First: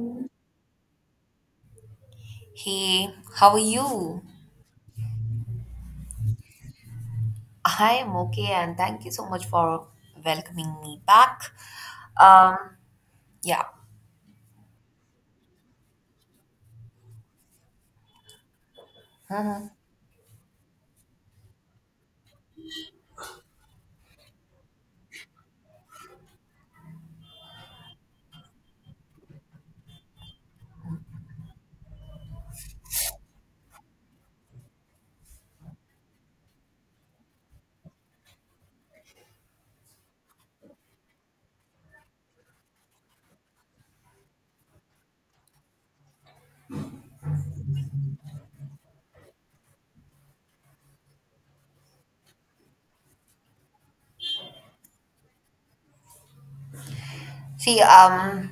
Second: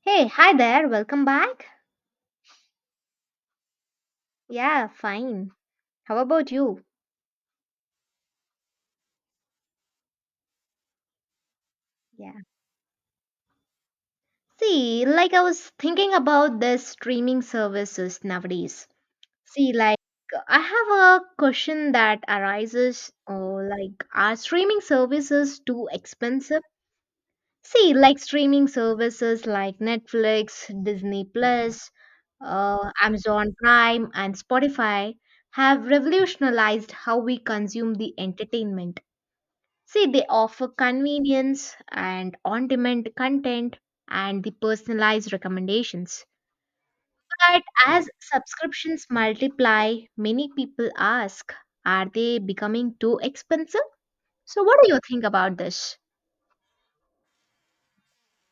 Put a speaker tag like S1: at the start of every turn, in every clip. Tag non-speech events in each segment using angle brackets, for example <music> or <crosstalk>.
S1: Hey, hi there. Welcome back.
S2: Hey, how are you?
S1: Yeah, fine. How about you?
S2: I'm okay, and thank you so much for welcoming me back.
S1: Yeah.
S2: Um, yeah.
S1: See, like I was thinking about the streaming services nowadays. See, like I have a question that arises, oh, like are streaming services too expensive? See, like streaming services like Netflix, Disney Plus, Amazon Prime, and Spotify have revolutionized how we consume the entertainment. See, they offer convenience and on demand content and the personalized recommendations. But as subscriptions multiply, many people ask, are they becoming too expensive? So, what do you think about this?
S2: See,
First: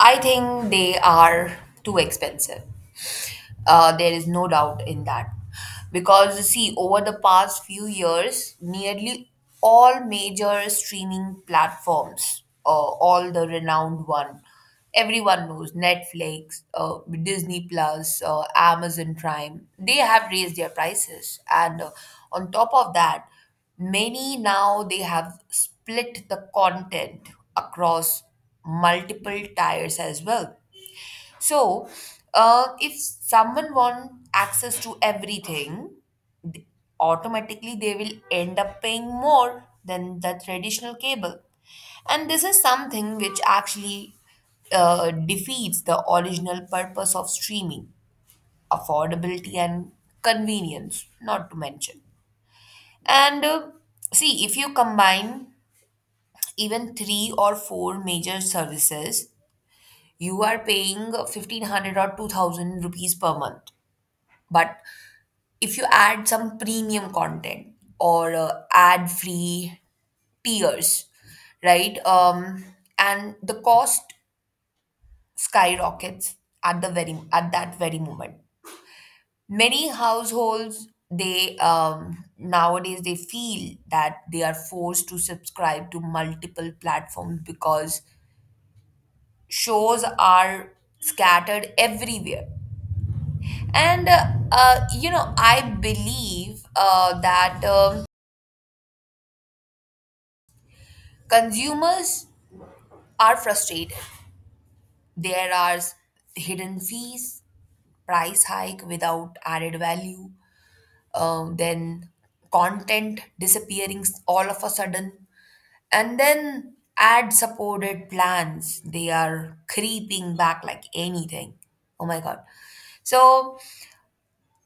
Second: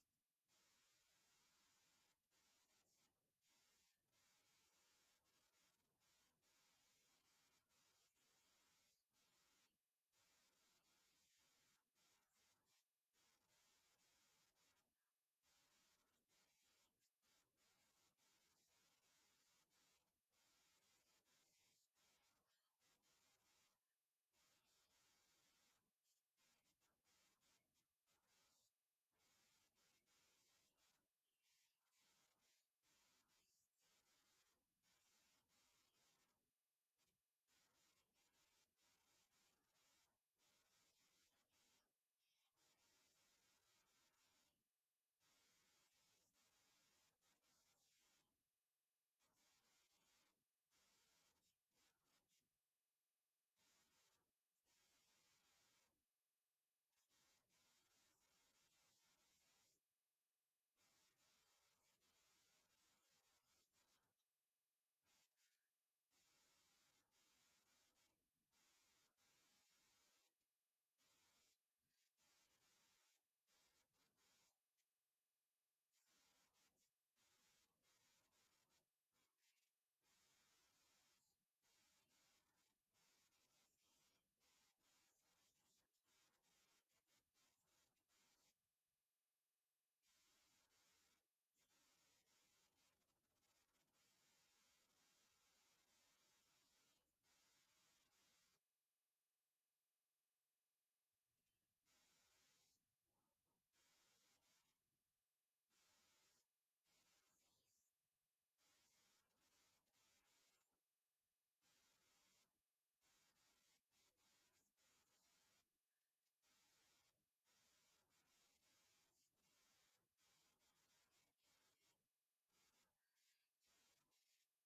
S2: I think they are too expensive. There is no doubt in that. Because, see, over the past few years, nearly all major streaming platforms, all the renowned one, everyone knows Netflix, Disney Plus, Amazon Prime, they have raised their prices. And on top of that, many now they have split the content across multiple tiers as well. So, if someone wants access to everything, th- automatically they will end up paying more than the traditional cable. And this is something which actually defeats the original purpose of streaming affordability and convenience, not to mention. And see, if you combine even three or four major services, you are paying 1500 or 2000 rupees per month, but if you add some premium content or ad free tiers, right, and the cost skyrockets at the very at that very moment. Many households, they nowadays, they feel that they are forced to subscribe to multiple platforms because shows are scattered everywhere. And I believe that consumers are frustrated. There are hidden fees, price hike without added value, then content disappearing all of a sudden, and then ad supported plans. They are creeping back like anything. Oh my God. So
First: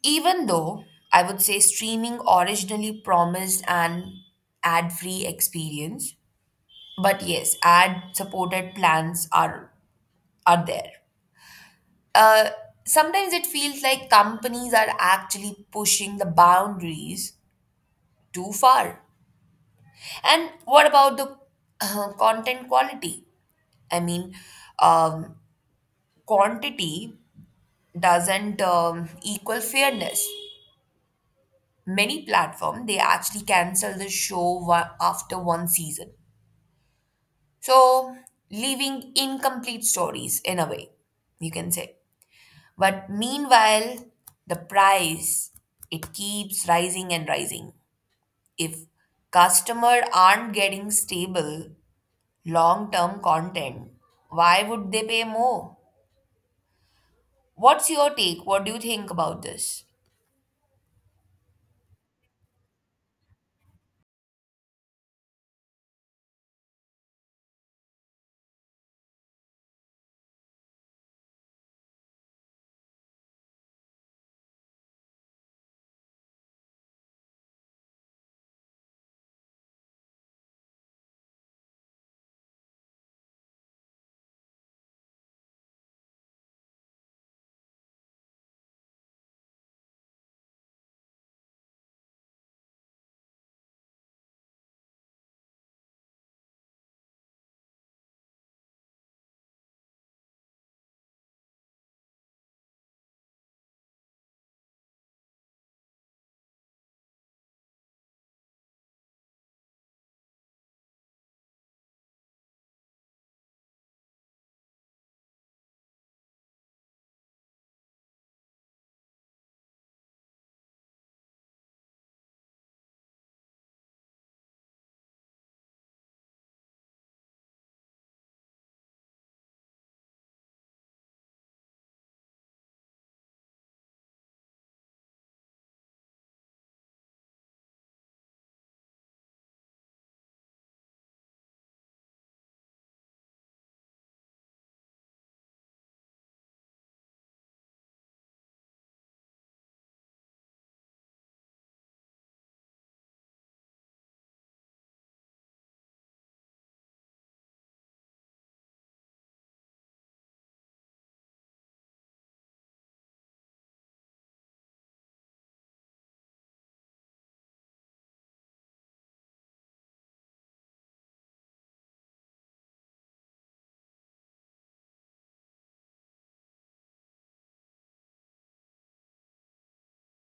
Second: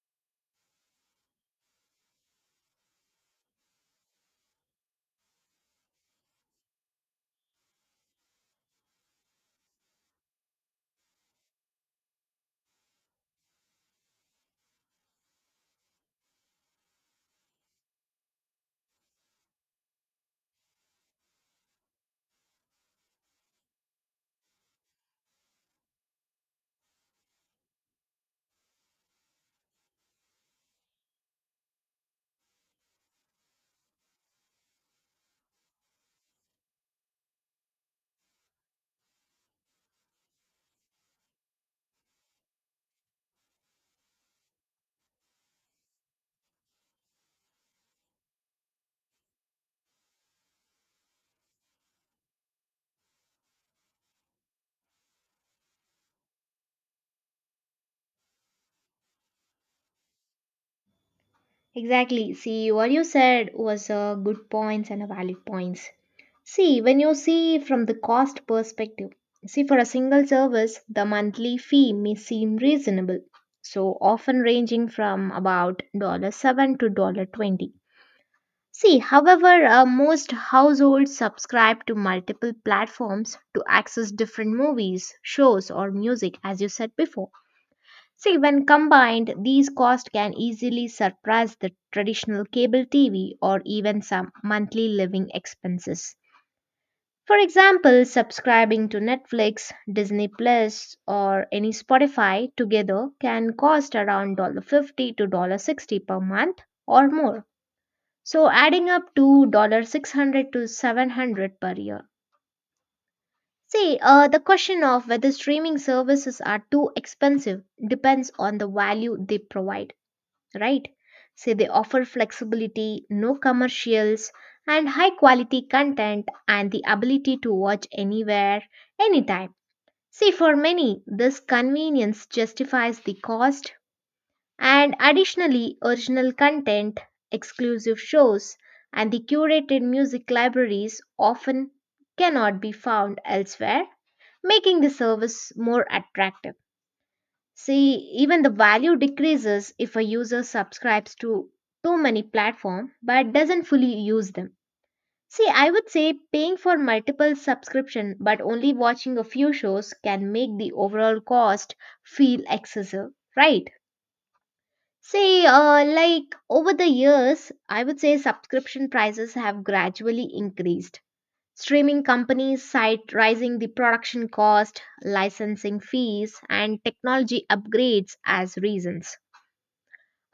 S2: even though I would say streaming originally promised an ad free experience, but yes, ad supported plans are there. Uh, Sometimes it feels like companies are actually pushing the boundaries too far. And what about the content quality? I mean, um, quantity doesn't equal fairness. Many platform, they actually cancel the show after one season, so leaving incomplete stories, in a way, you can say. But meanwhile, the price, it keeps rising and rising. If customer aren't getting stable long term content, why would they pay more? What's your take? What do you think about this?
S1: Exactly. See, what you said was a good points and a valid points. See, when you see from the cost perspective, see for a single service, the monthly fee may seem reasonable, so often ranging from about 7 to dollar 20. See, however, most households subscribe to multiple platforms to access different movies, shows, or music, as you said before. See, when combined, these costs can easily surpass the traditional cable TV or even some monthly living expenses. For example, subscribing to Netflix, Disney Plus, or any Spotify together can cost around $1 $50 to $1 $60 per month or more. So adding up to $600 to $700 per year. See, the question of whether streaming services are too expensive depends on the value they provide, right? Say they offer flexibility, no commercials, and high quality content and the ability to watch anywhere, anytime. See, for many, this convenience justifies the cost, and additionally, original content, exclusive shows, and the curated music libraries often cannot be found elsewhere, making the service more attractive. See, even the value decreases if a user subscribes to too many platforms but doesn't fully use them. See, I would say paying for multiple subscription but only watching a few shows can make the overall cost feel excessive, right? See, like over the years, I would say subscription prices have gradually increased. Streaming companies cite rising the production cost, licensing fees, and technology upgrades as reasons.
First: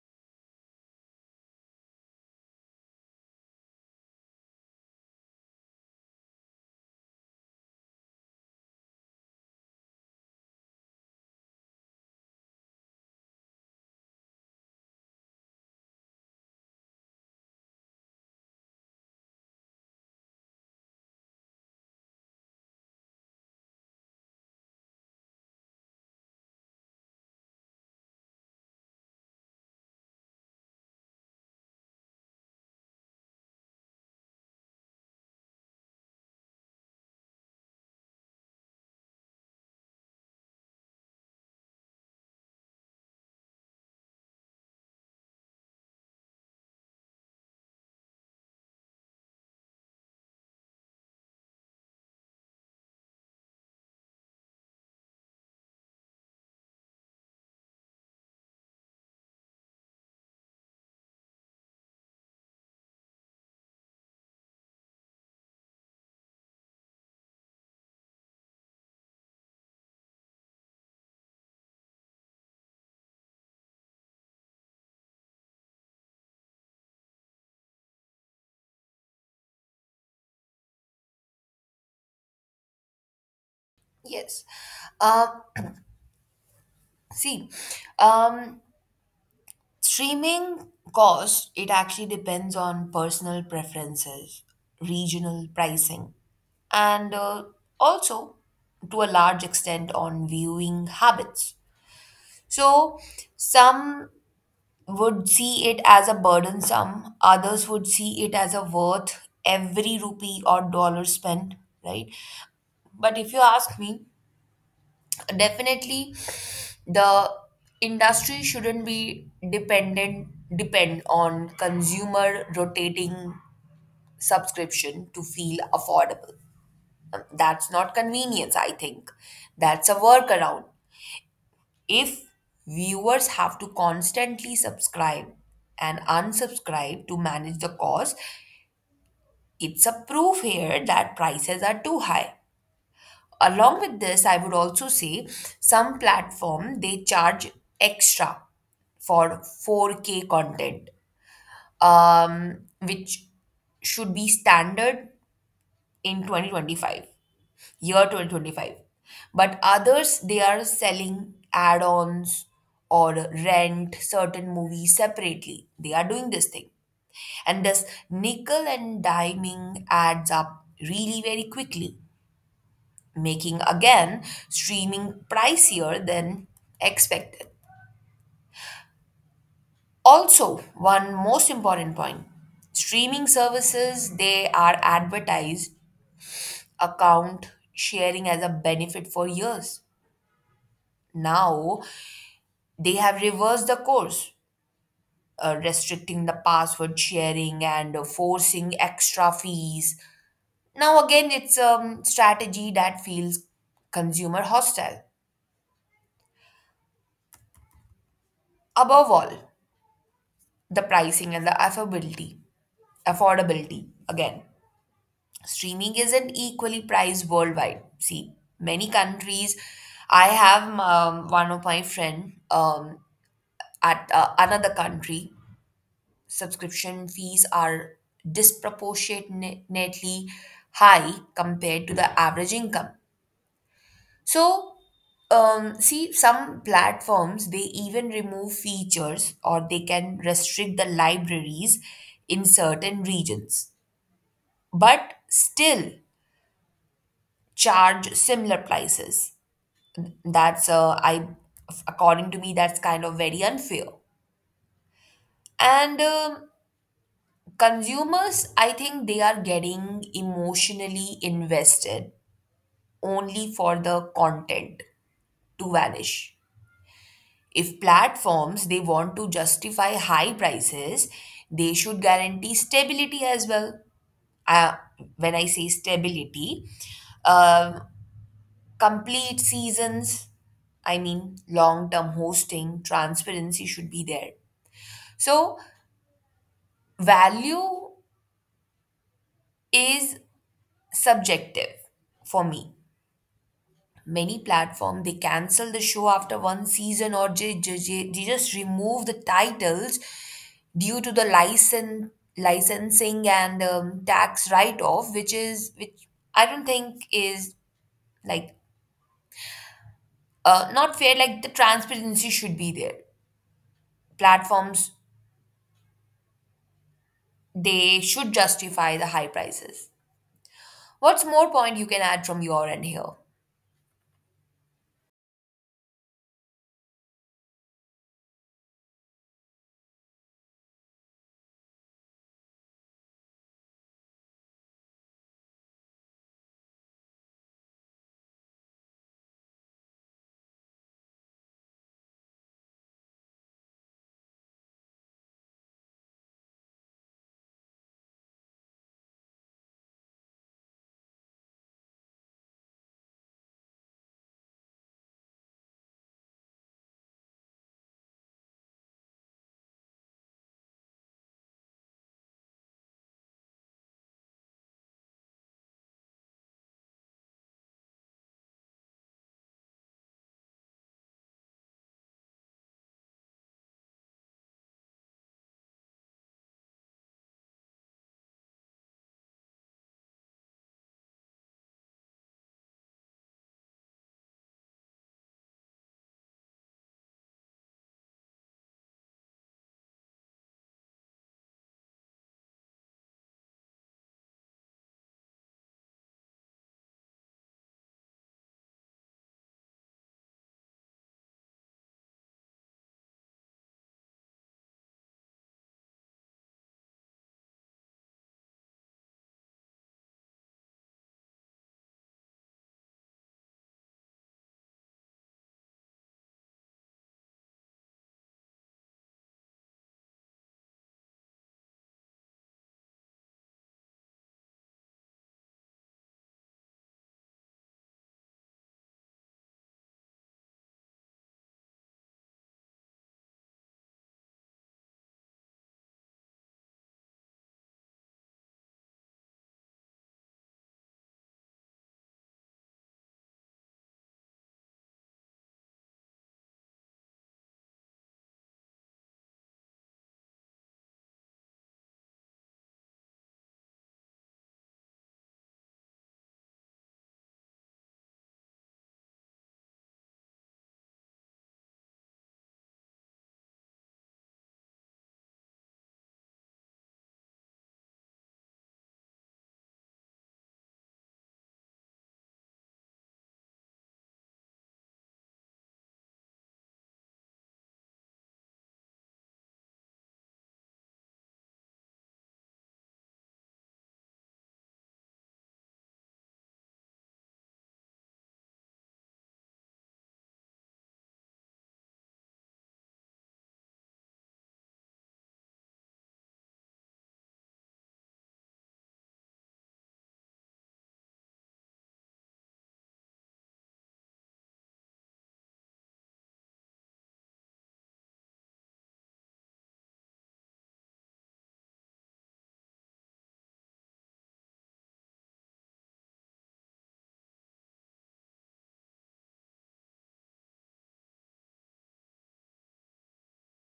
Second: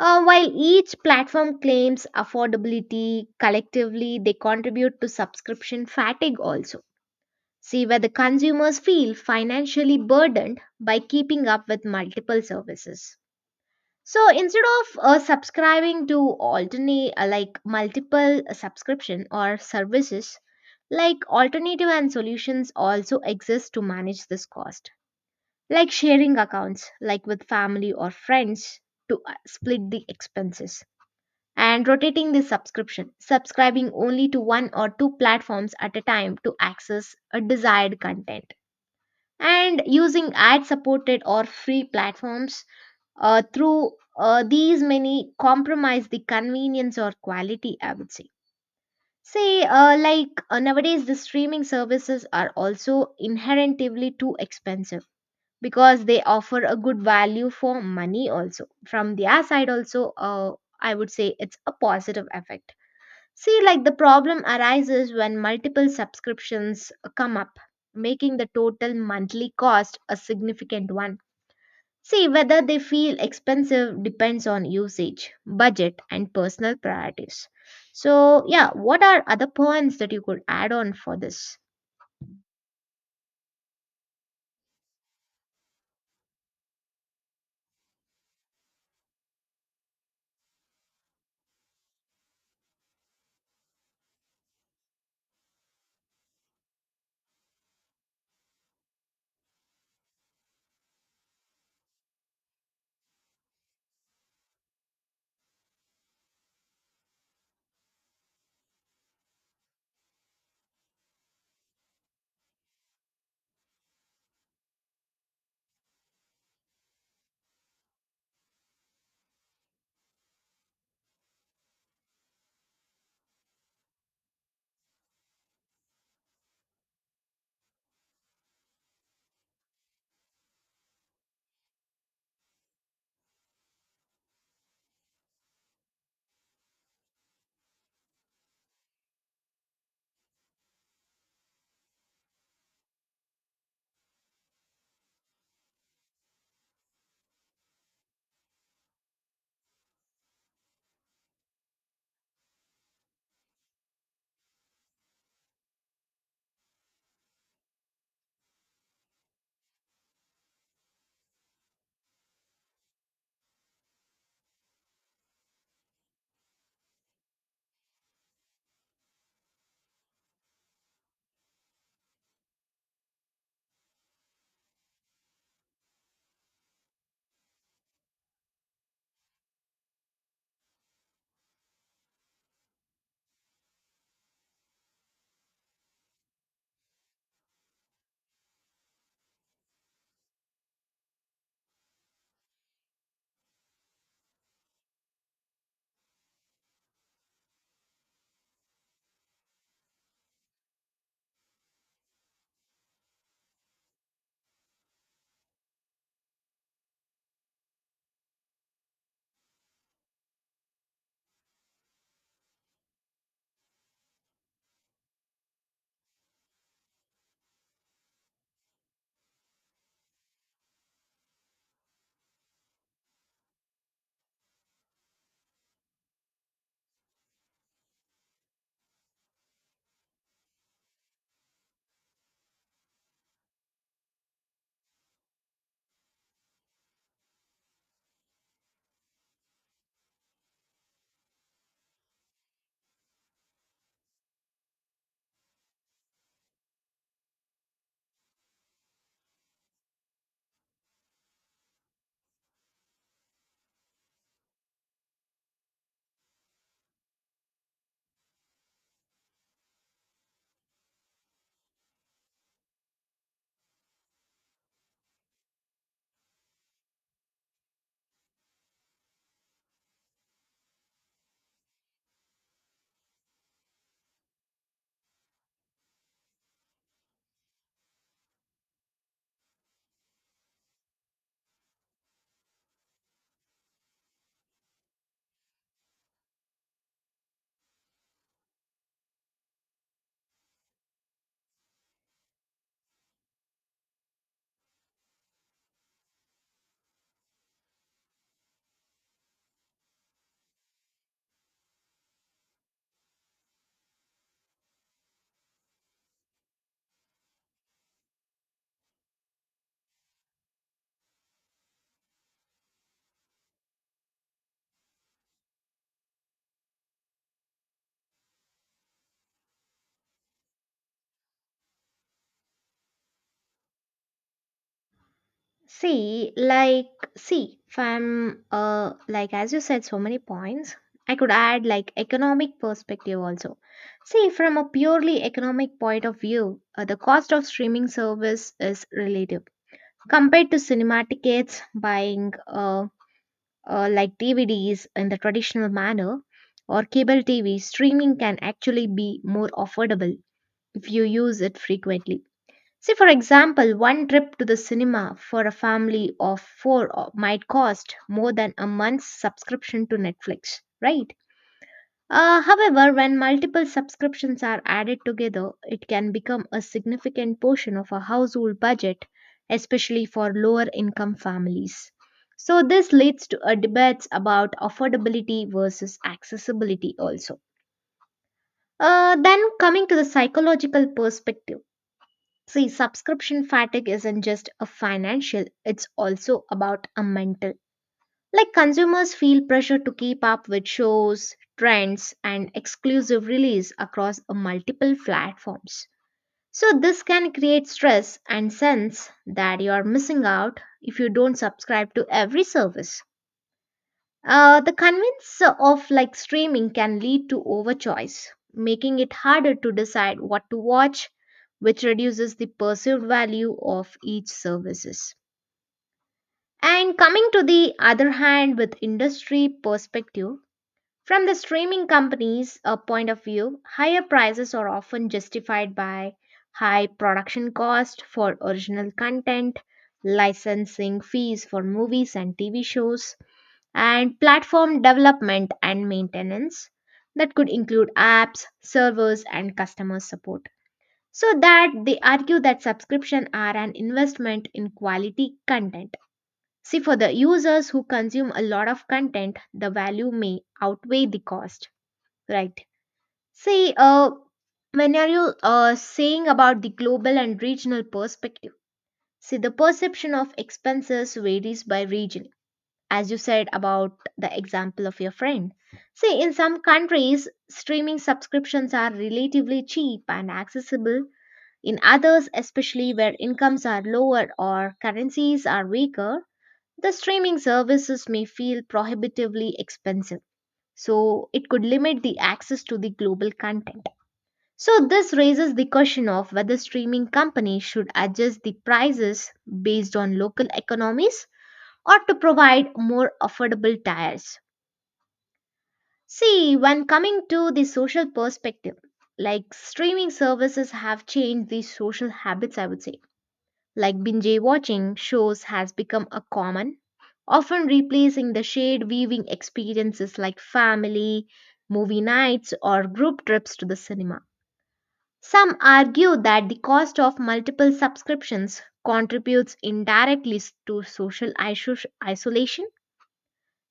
S1: While each platform claims affordability, collectively they contribute to subscription fatigue also. See where the consumers feel financially burdened by keeping up with multiple services. So instead of subscribing to alternate like multiple subscription or services, like alternative and solutions also exist to manage this cost. Like sharing accounts, like with family or friends to split the expenses and rotating the subscription, subscribing only to one or two platforms at a time to access a desired content. And using ad supported or free platforms through these many compromise the convenience or quality, I would say. Say, nowadays, the streaming services are also inherently too expensive because they offer a good value for money, also. From their side, also, I would say it's a positive effect. See, like the problem arises when multiple subscriptions come up, making the total monthly cost a significant one. See, whether they feel expensive depends on usage, budget, and personal priorities. So, yeah, what are other points that you could add on for this?
S2: Yes um see um Streaming cost, it actually depends on personal preferences, regional pricing, and also, to a large extent, on viewing habits. So some would see it as a burdensome, others would see it as a worth every rupee or dollar spent, right? But if you ask me, definitely the industry shouldn't be depend on consumer rotating subscription to feel affordable. That's not convenience, I think. That's a workaround. If viewers have to constantly subscribe and unsubscribe to manage the cost, it's a proof here that prices are too high. Along with this, I would also say some platform, they charge extra for 4K content, which should be standard in 2025, year 2025. But others, they are selling add-ons or rent certain movies separately, they are doing this thing. And this nickel and diming adds up really very quickly, making, again, streaming pricier than expected. Also, one most important point, streaming services, they are advertised account sharing as a benefit for years. Now they have reversed the course, restricting the password sharing and forcing extra fees. Now, again, it's a strategy that feels consumer hostile. Above all, the pricing and the affordability. Affordability. Again, streaming isn't equally priced worldwide. See, many countries, I have one of my friend at another country, subscription fees are disproportionately high compared to the average income. So, see, some platforms, they even remove features or they can restrict the libraries in certain regions, but still charge similar prices. That's I according to me, that's kind of very unfair. And consumers, I think, they are getting emotionally invested only for the content to vanish. If platforms, they want to justify high prices, they should guarantee stability as well. Uh, when I say stability, um complete seasons. I mean, long term hosting, transparency should be there. So value is subjective for me. Many platform, they cancel the show after one season, or they just remove the titles due to the license licensing and tax write off, which is which I don't think is like not fair. Like the transparency should be there. Platforms, they should justify the high prices. What's more point you can add from your end here?
S1: See, like, see, if I'm, like, as you said, so many points, I could add, like, economic perspective also. See, from a purely economic point of view, the cost of streaming service is relative. Compared to cinema tickets, buying, like, DVDs in the traditional manner, or cable TV, streaming can actually be more affordable if you use it frequently. Say, for example, one trip to the cinema for a family of four might cost more than a month's subscription to Netflix, right? However, when multiple subscriptions are added together, it can become a significant portion of a household budget, especially for lower income families. So, this leads to a debate about affordability versus accessibility also. Then, coming to the psychological perspective. See, subscription fatigue isn't just a financial, it's also about a mental. Like consumers feel pressure to keep up with shows, trends, and exclusive release across a multiple platforms. So this can create stress and sense that you are missing out if you don't subscribe to every service. The convenience of like streaming can lead to overchoice, making it harder to decide what to watch, which reduces the perceived value of each services. And coming to the other hand with industry perspective, from the streaming companies' point of view, higher prices are often justified by high production cost for original content, licensing fees for movies and TV shows, and platform development and maintenance that could include apps, servers, and customer support. So that they argue that subscription are an investment in quality content. See, for the users who consume a lot of content, the value may outweigh the cost, right? See, when are you saying about the global and regional perspective? See, the perception of expenses varies by region as you said about the example of your friend. See, in some countries, streaming subscriptions are relatively cheap and accessible. In others, especially where incomes are lower or currencies are weaker, the streaming services may feel prohibitively expensive. So, it could limit the access to the global content. So, this raises the question of whether streaming companies should adjust the prices based on local economies or to provide more affordable tiers. See, when coming to the social perspective, like streaming services have changed the social habits, I would say. Like binge watching shows has become a common, often replacing the shared viewing experiences like family, movie nights, or group trips to the cinema. Some argue that the cost of multiple subscriptions contributes indirectly to social isolation.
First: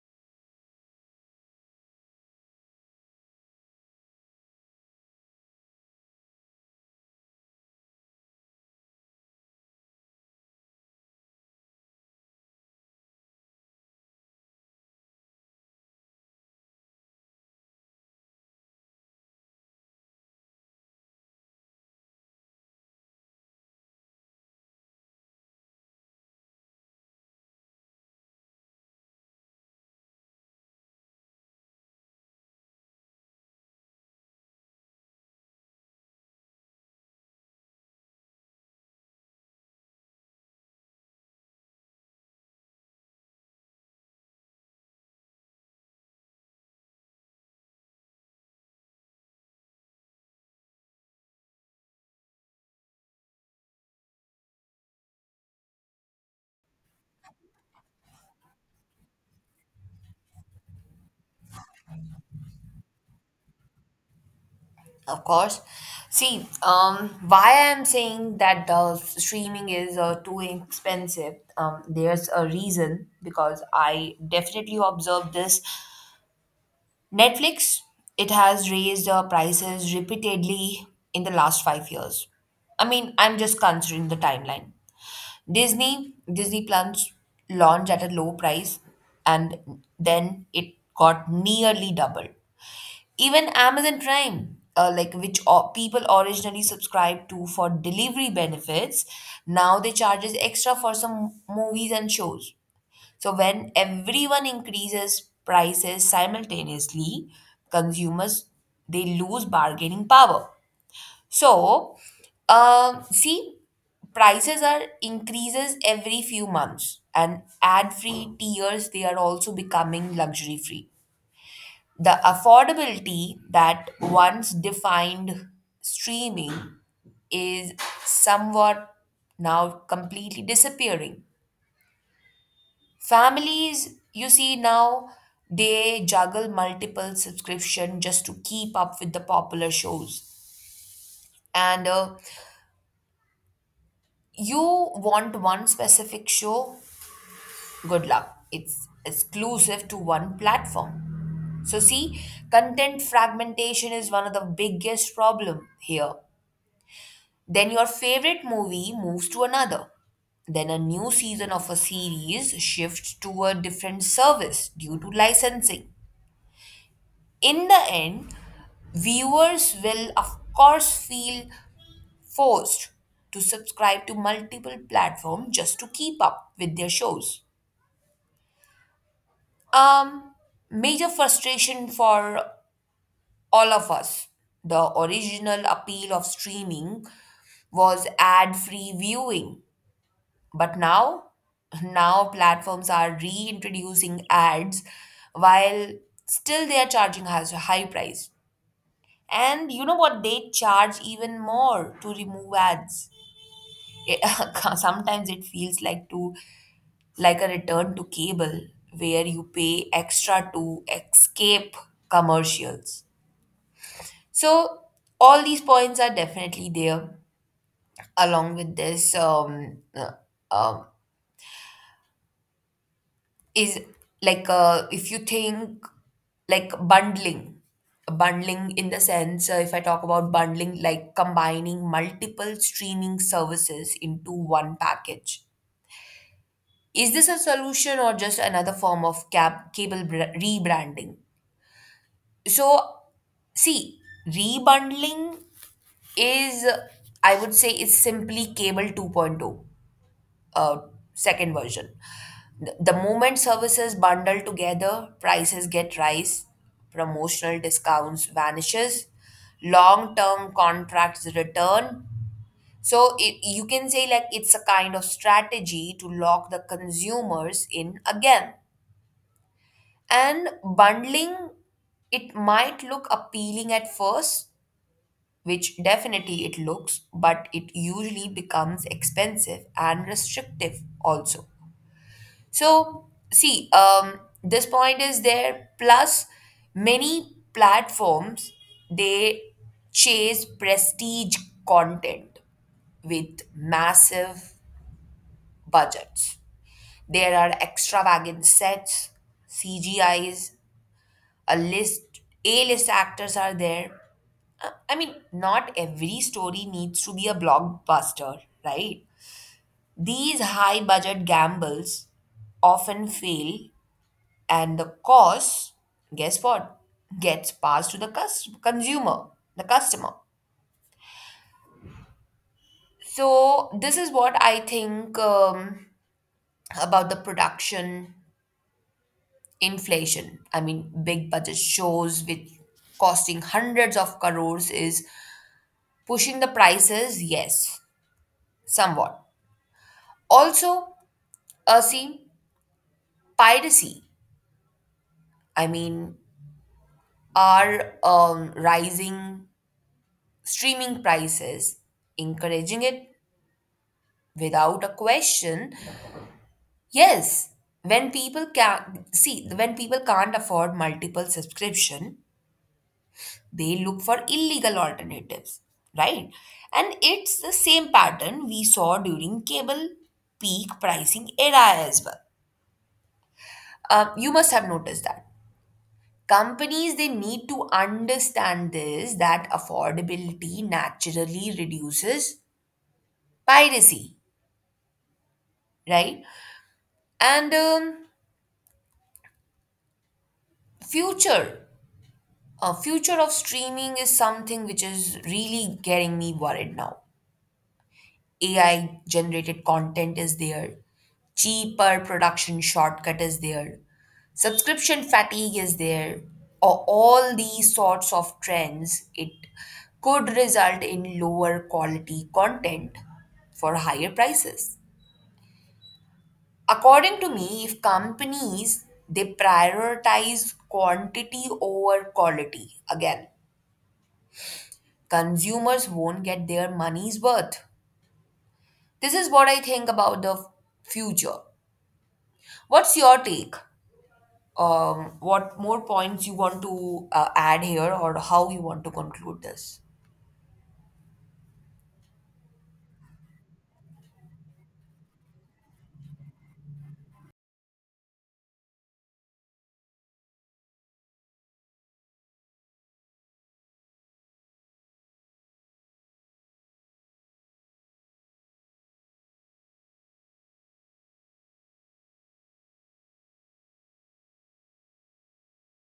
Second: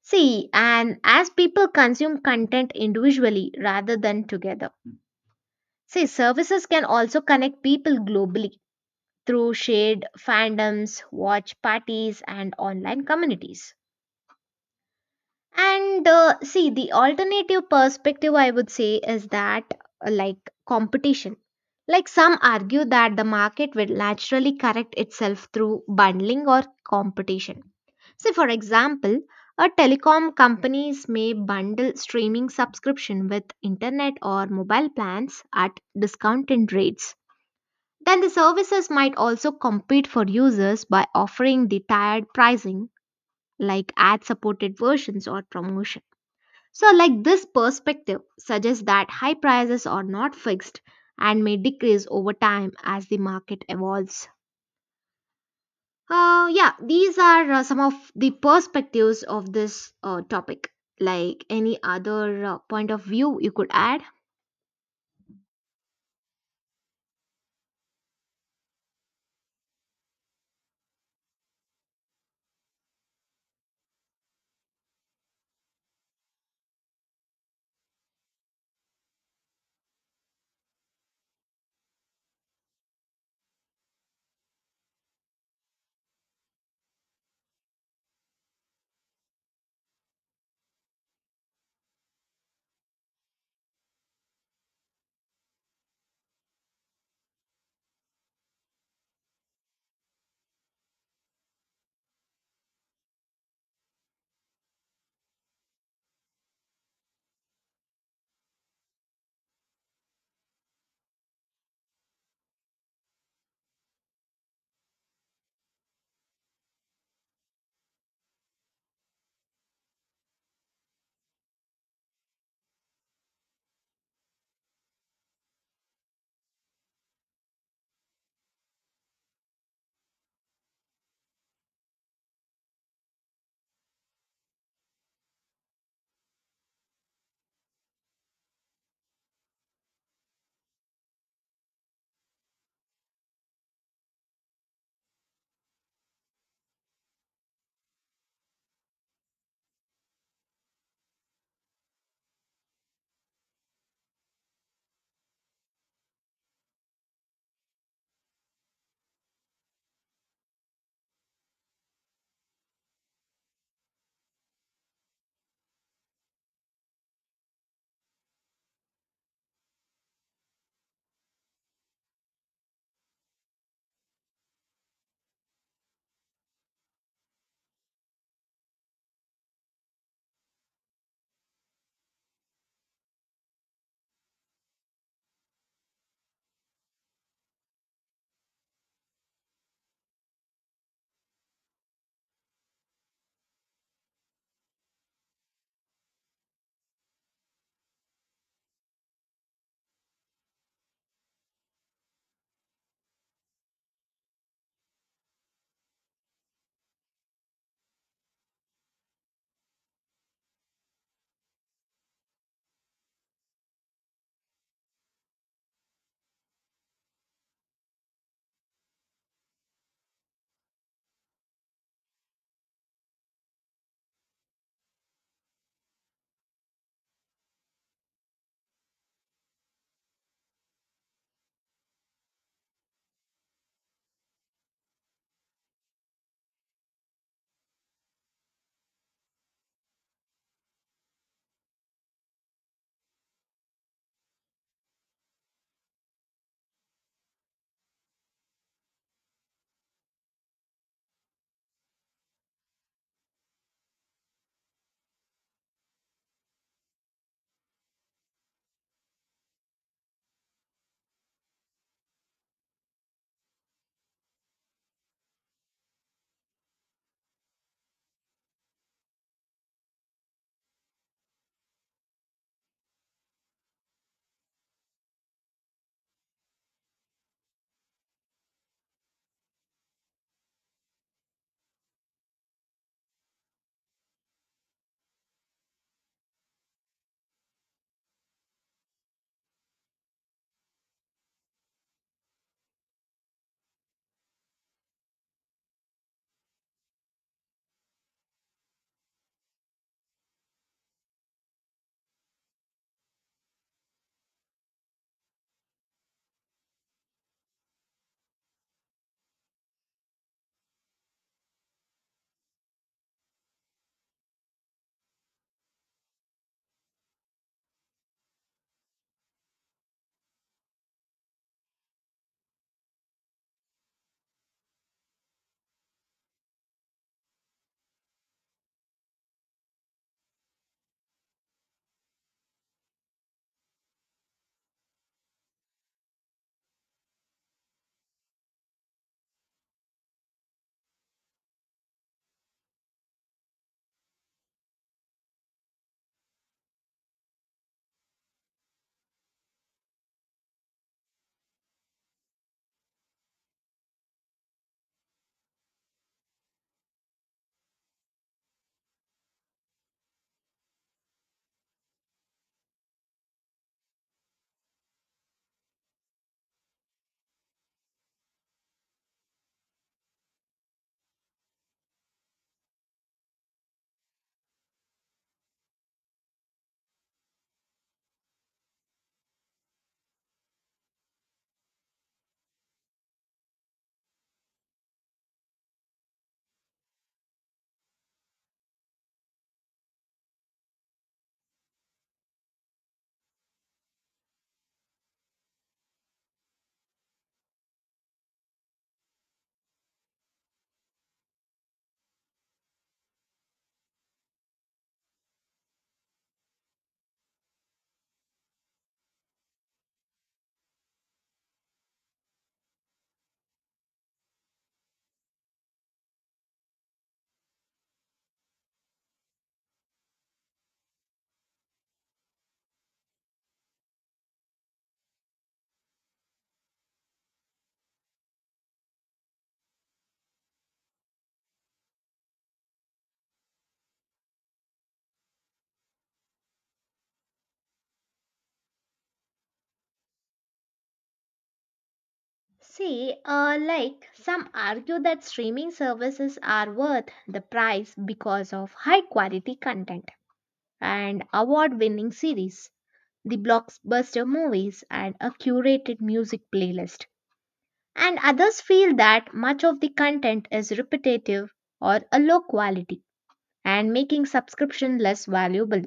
S1: See, and as people consume content individually rather than together. See, services can also connect people globally through shared fandoms, watch parties, and online communities. And see, the alternative perspective I would say is that like competition. Like some argue that the market will naturally correct itself through bundling or competition. So, for example, a telecom companies may bundle streaming subscription with internet or mobile plans at discounted rates. Then the services might also compete for users by offering the tiered pricing like ad supported versions or promotion. So, like this perspective suggests that high prices are not fixed and may decrease over time as the market evolves. Yeah, these are some of the perspectives of this topic. Like any other point of view you could add?
S2: Of course. See, why I'm saying that the streaming is too expensive, there's a reason, because I definitely observed this. Netflix, it has raised prices repeatedly in the last 5 years. I mean, I'm just considering the timeline. Disney plans launch at a low price and then it got nearly doubled. Even Amazon Prime, which people originally subscribed to for delivery benefits, now they charges extra for some movies and shows. So when everyone increases prices simultaneously, consumers, they lose bargaining power. So, see, prices are increases every few months, and ad-free tiers, they are also becoming luxury-free. The affordability that once defined streaming is somewhat now completely disappearing. Families, you see, now they juggle multiple subscription just to keep up with the popular shows. And you want one specific show, good luck, it's exclusive to one platform. So, see, content fragmentation is one of the biggest problem here. Then your favorite movie moves to another, then a new season of a series shifts to a different service due to licensing. In the end, viewers will, of course, feel forced to subscribe to multiple platforms just to keep up with their shows. Um, major frustration for all of us. The original appeal of streaming was ad-free viewing, but now platforms are reintroducing ads while still they are charging us a high price. And you know what? They charge even more to remove ads. It, <laughs> sometimes it feels like to like a return to cable, where you pay extra to escape commercials. So all these points are definitely there. Along with this um, is like if you think like bundling bundling in the sense, if I talk about bundling, like combining multiple streaming services into one package, is this a solution or just another form of cable rebranding? So, see, rebundling is, I would say, is simply cable 2.0, uh, second version. The moment services bundle together, prices get rise, promotional discounts vanishes, long-term contracts return. So, you can say, like, it's a kind of strategy to lock the consumers in again. And bundling, it might look appealing at first, which definitely it looks, but it usually becomes expensive and restrictive also. So, see, this point is there. Plus, many platforms, they chase prestige content with massive budgets. There are extravagant sets, CGIs, A-list actors are there. I mean, not every story needs to be a blockbuster, right? These high budget gambles often fail. And the cost, guess what? Gets passed to the consumer, the customer. So this is what I think about the production inflation. I mean, big budget shows with costing hundreds of crores is pushing the prices, yes, somewhat. Also, see, piracy. I mean, are rising streaming prices encouraging it? Without a question, yes. When people can't afford multiple subscription, they look for illegal alternatives, right? And it's the same pattern we saw during cable peak pricing era as well. You must have noticed that companies, they need to understand this, that affordability naturally reduces piracy, right? and future. A future of streaming is something which is really getting me worried now. AI generated content is there, cheaper production shortcut is there, subscription fatigue is there, or all these sorts of trends. It could result in lower quality content for higher prices. According to me, if companies, they prioritize quantity over quality again, consumers won't get their money's worth. This is what I think about the future. What's your take? What more points you want to add here, or how you want to conclude this?
S1: See, like some argue that streaming services are worth the price because of high quality content and award winning series, the blockbuster movies, and a curated music playlist. And others feel that much of the content is repetitive or a low quality and making subscription less valuable.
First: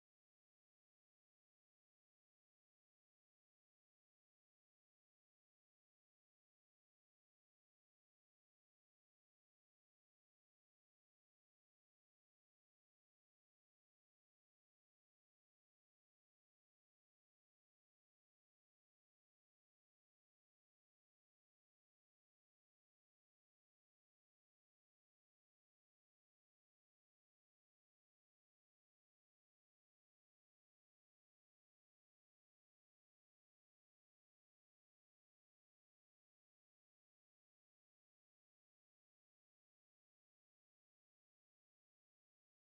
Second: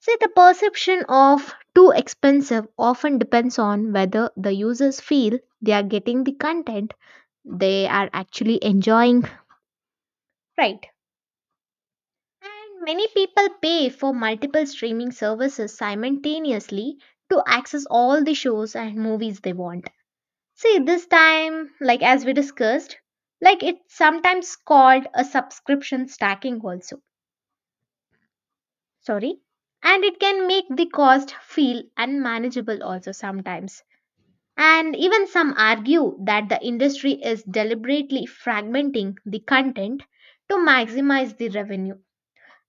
S1: See, the perception of too expensive often depends on whether the users feel they are getting the content they are actually enjoying. Right. And many people pay for multiple streaming services simultaneously to access all the shows and movies they want. See, this time, like as we discussed, like it's sometimes called a subscription stacking also. Sorry. And it can make the cost feel unmanageable also sometimes. And even some argue that the industry is deliberately fragmenting the content to maximize the revenue.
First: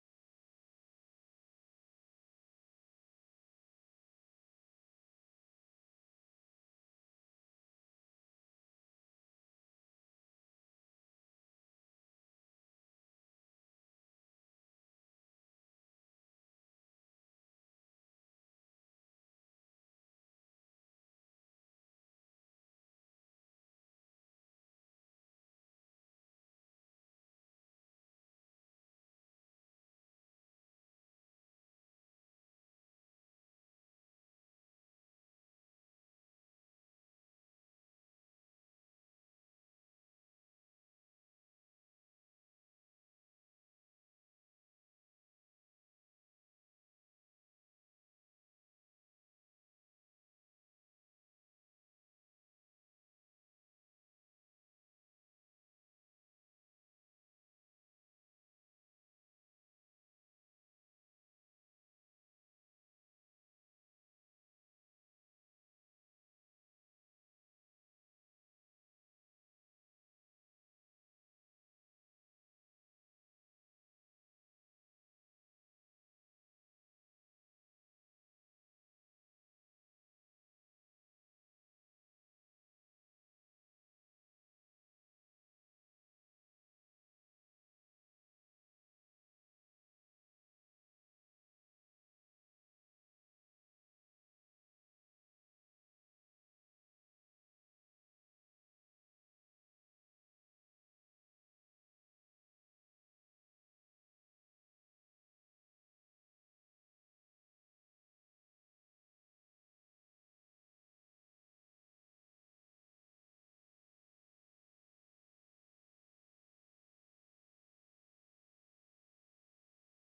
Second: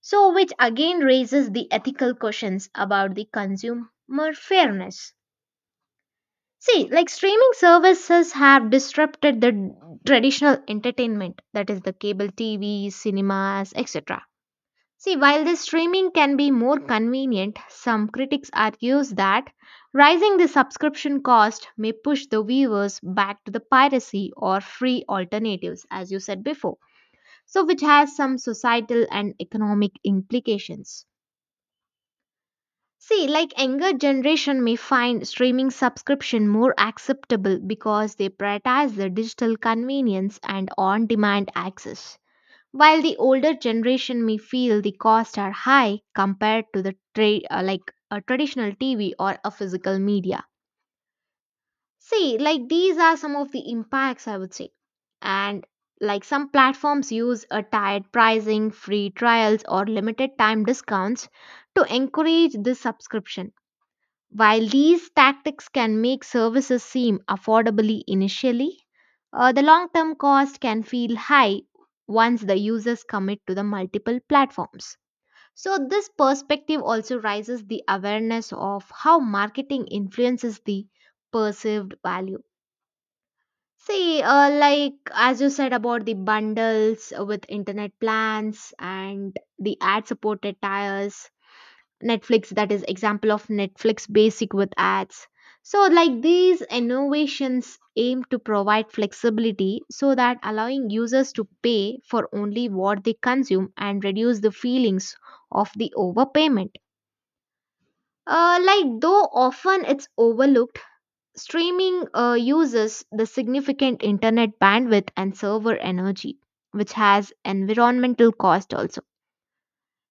S1: So, which again raises the ethical questions about the consumer fairness. See, like streaming services have disrupted the traditional entertainment, that is, the cable TV, cinemas, etc. See, while this streaming can be more convenient, some critics argues that rising the subscription cost may push the viewers back to the piracy or free alternatives, as you said before. So, which has some societal and economic implications. See, like younger generation may find streaming subscription more acceptable because they prioritize the digital convenience and on-demand access, while the older generation may feel the costs are high compared to the like a traditional TV or a physical media. See, like these are some of the impacts I would say. And like some platforms use a tiered pricing, free trials or limited time discounts to encourage this subscription while these tactics can make services seem affordably initially, the long term cost can feel high once the users commit to the multiple platforms. So, this perspective also raises the awareness of how marketing influences the perceived value. See, like as you said about the bundles with internet plans and the ad supported tiers, Netflix, that is example of Netflix basic with ads. So like these innovations aim to provide flexibility so that allowing users to pay for only what they consume and reduce the feelings of the overpayment. Like though often it's overlooked, streaming uses the significant internet bandwidth and server energy, which has environmental cost also.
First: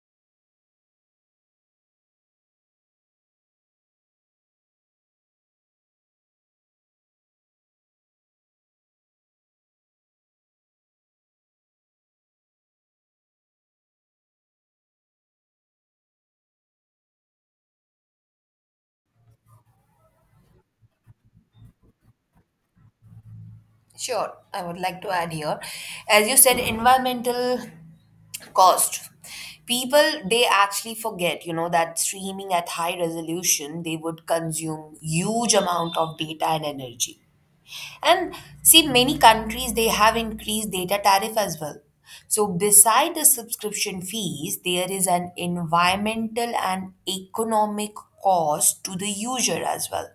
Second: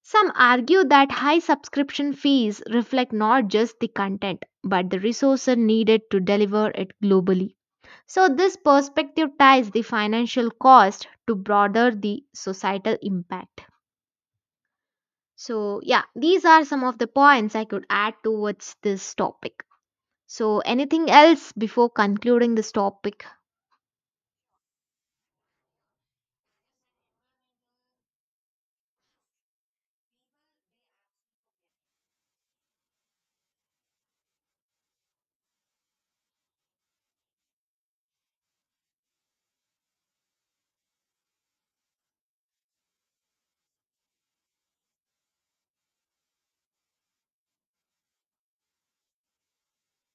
S1: Some argue that high subscription fees reflect not just the content, but the resources needed to deliver it globally. So, this perspective ties the financial cost to broader the societal impact. So, yeah, these are some of the points I could add towards this topic. So, anything else before concluding this topic?
S2: Sure, I would like to add here. As you said, environmental cost. People, they actually forget, you know, that streaming at high resolution, they would consume huge amount of data and energy. And see, many countries, they have increased data tariff as well. So beside the subscription fees, there is an environmental and economic cost to the user as well.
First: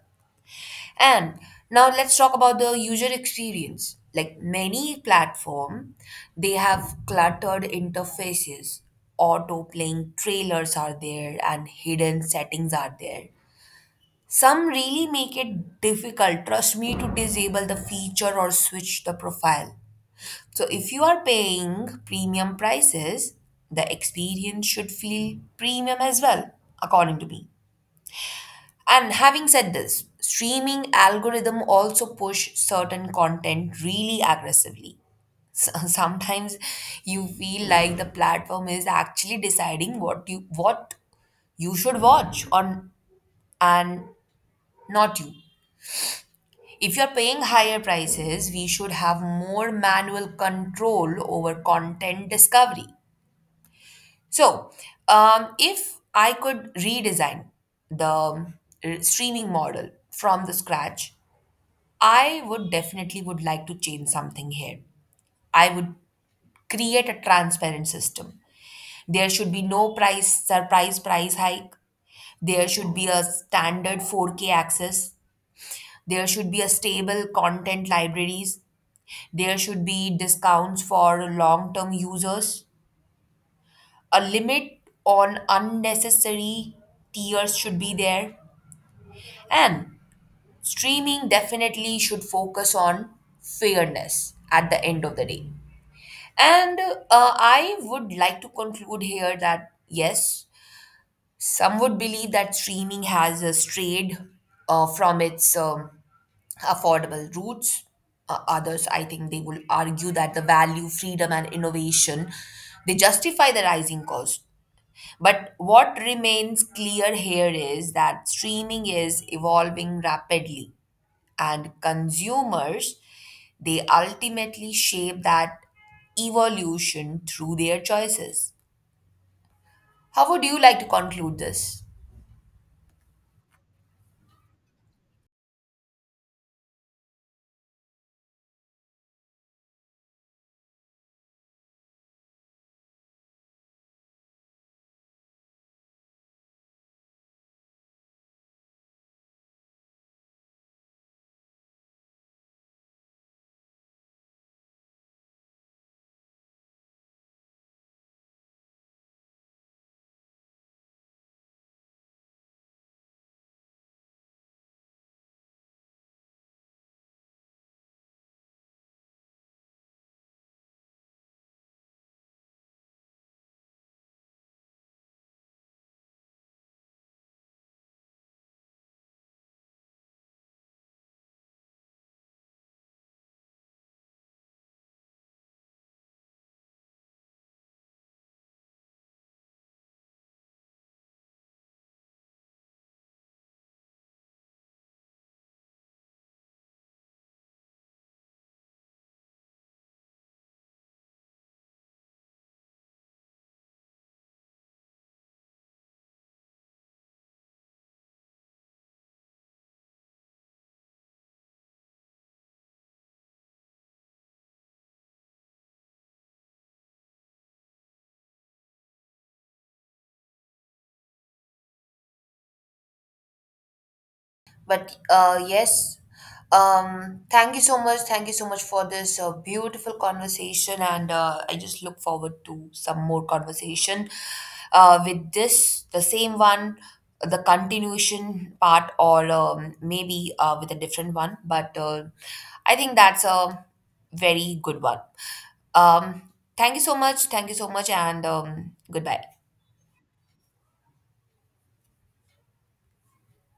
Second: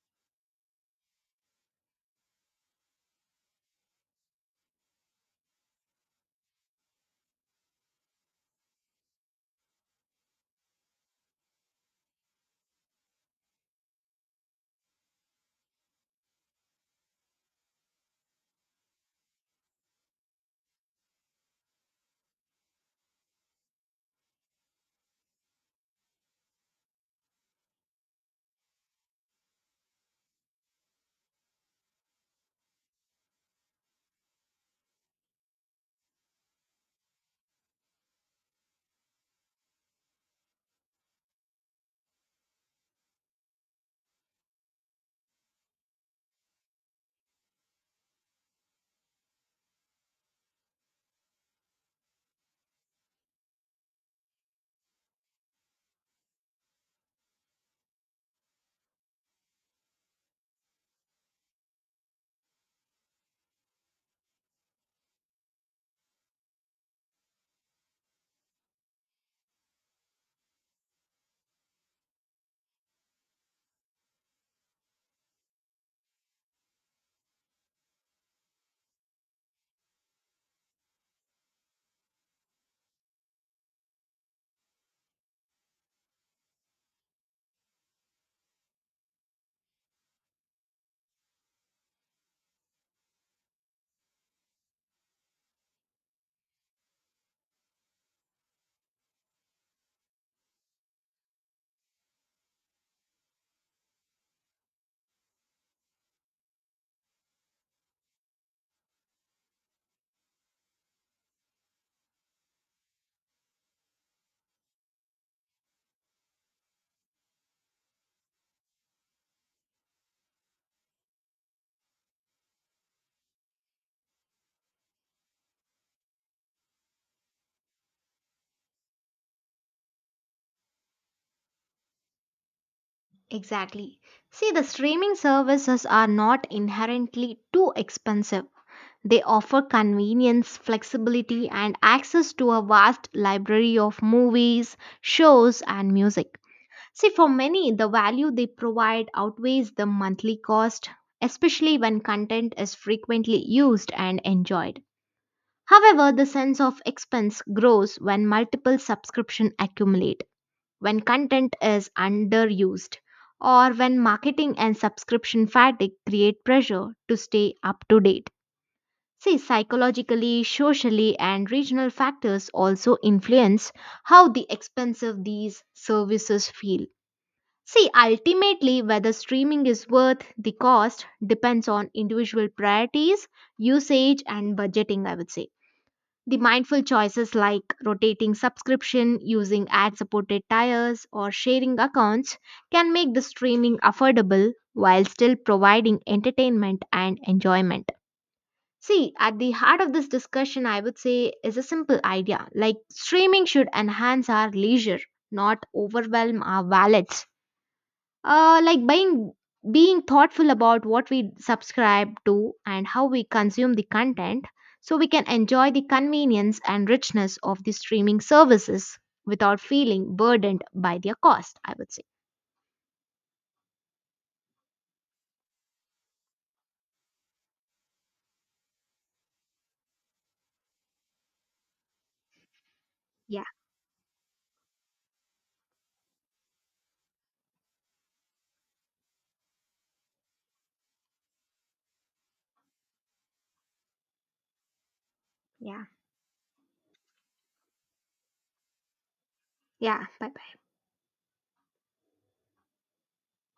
S2: And now let's talk about the user experience. Like many platform, they have cluttered interfaces. Auto playing trailers are there and hidden settings are there. Some really make it difficult, trust me, to disable the feature or switch the profile. So if you are paying premium prices, the experience should feel premium as well, according to me. And having said this, streaming algorithm also push certain content really aggressively. <laughs> Sometimes you feel like the platform is actually deciding what you should watch on and not you. If you're paying higher prices, we should have more manual control over content discovery. So, if I could redesign the streaming model from the scratch, I would definitely would like to change something here. I would create a transparent system. There should be no price hike. There should be a standard 4K access. There should be a stable content libraries. There should be discounts for long-term users. A limit on unnecessary tiers should be there. And streaming definitely should focus on fairness at the end of the day. And I would like to conclude here that yes, some would believe that streaming has strayed from its affordable roots. Others, I think, they will argue that the value, freedom, and innovation, they justify the rising cost. But what remains clear here is that streaming is evolving rapidly, and consumers, they ultimately shape that evolution through their choices. How would you like to conclude this?
S1: Exactly. See, the streaming services are not inherently too expensive. They offer convenience, flexibility, and access to a vast library of movies, shows, and music. See, for many, the value they provide outweighs the monthly cost, especially when content is frequently used and enjoyed. However, the sense of expense grows when multiple subscriptions accumulate, when content is underused, or when marketing and subscription fatigue create pressure to stay up to date. See, psychologically, socially, and regional factors also influence how the expensive these services feel. See, ultimately, whether streaming is worth the cost depends on individual priorities, usage, and budgeting, I would say. The mindful choices like rotating subscription, using ad supported tiers, or sharing accounts can make the streaming affordable while still providing entertainment and enjoyment. See, at the heart of this discussion, I would say, is a simple idea like streaming should enhance our leisure, not overwhelm our wallets. Like being thoughtful about what we subscribe to and how we consume the content so we can enjoy the convenience and richness of the streaming services without feeling burdened by their cost, I would say.
S2: But yes, thank you so much. Thank you so much for this beautiful conversation, and I just look forward to some more
S1: Yeah,
S2: conversation with this, the same one, the continuation part, or maybe with a different one. But I think that's a very good one.
S1: yeah,
S2: Um, Thank you so much. Thank you so much, and goodbye.
S1: yeah. But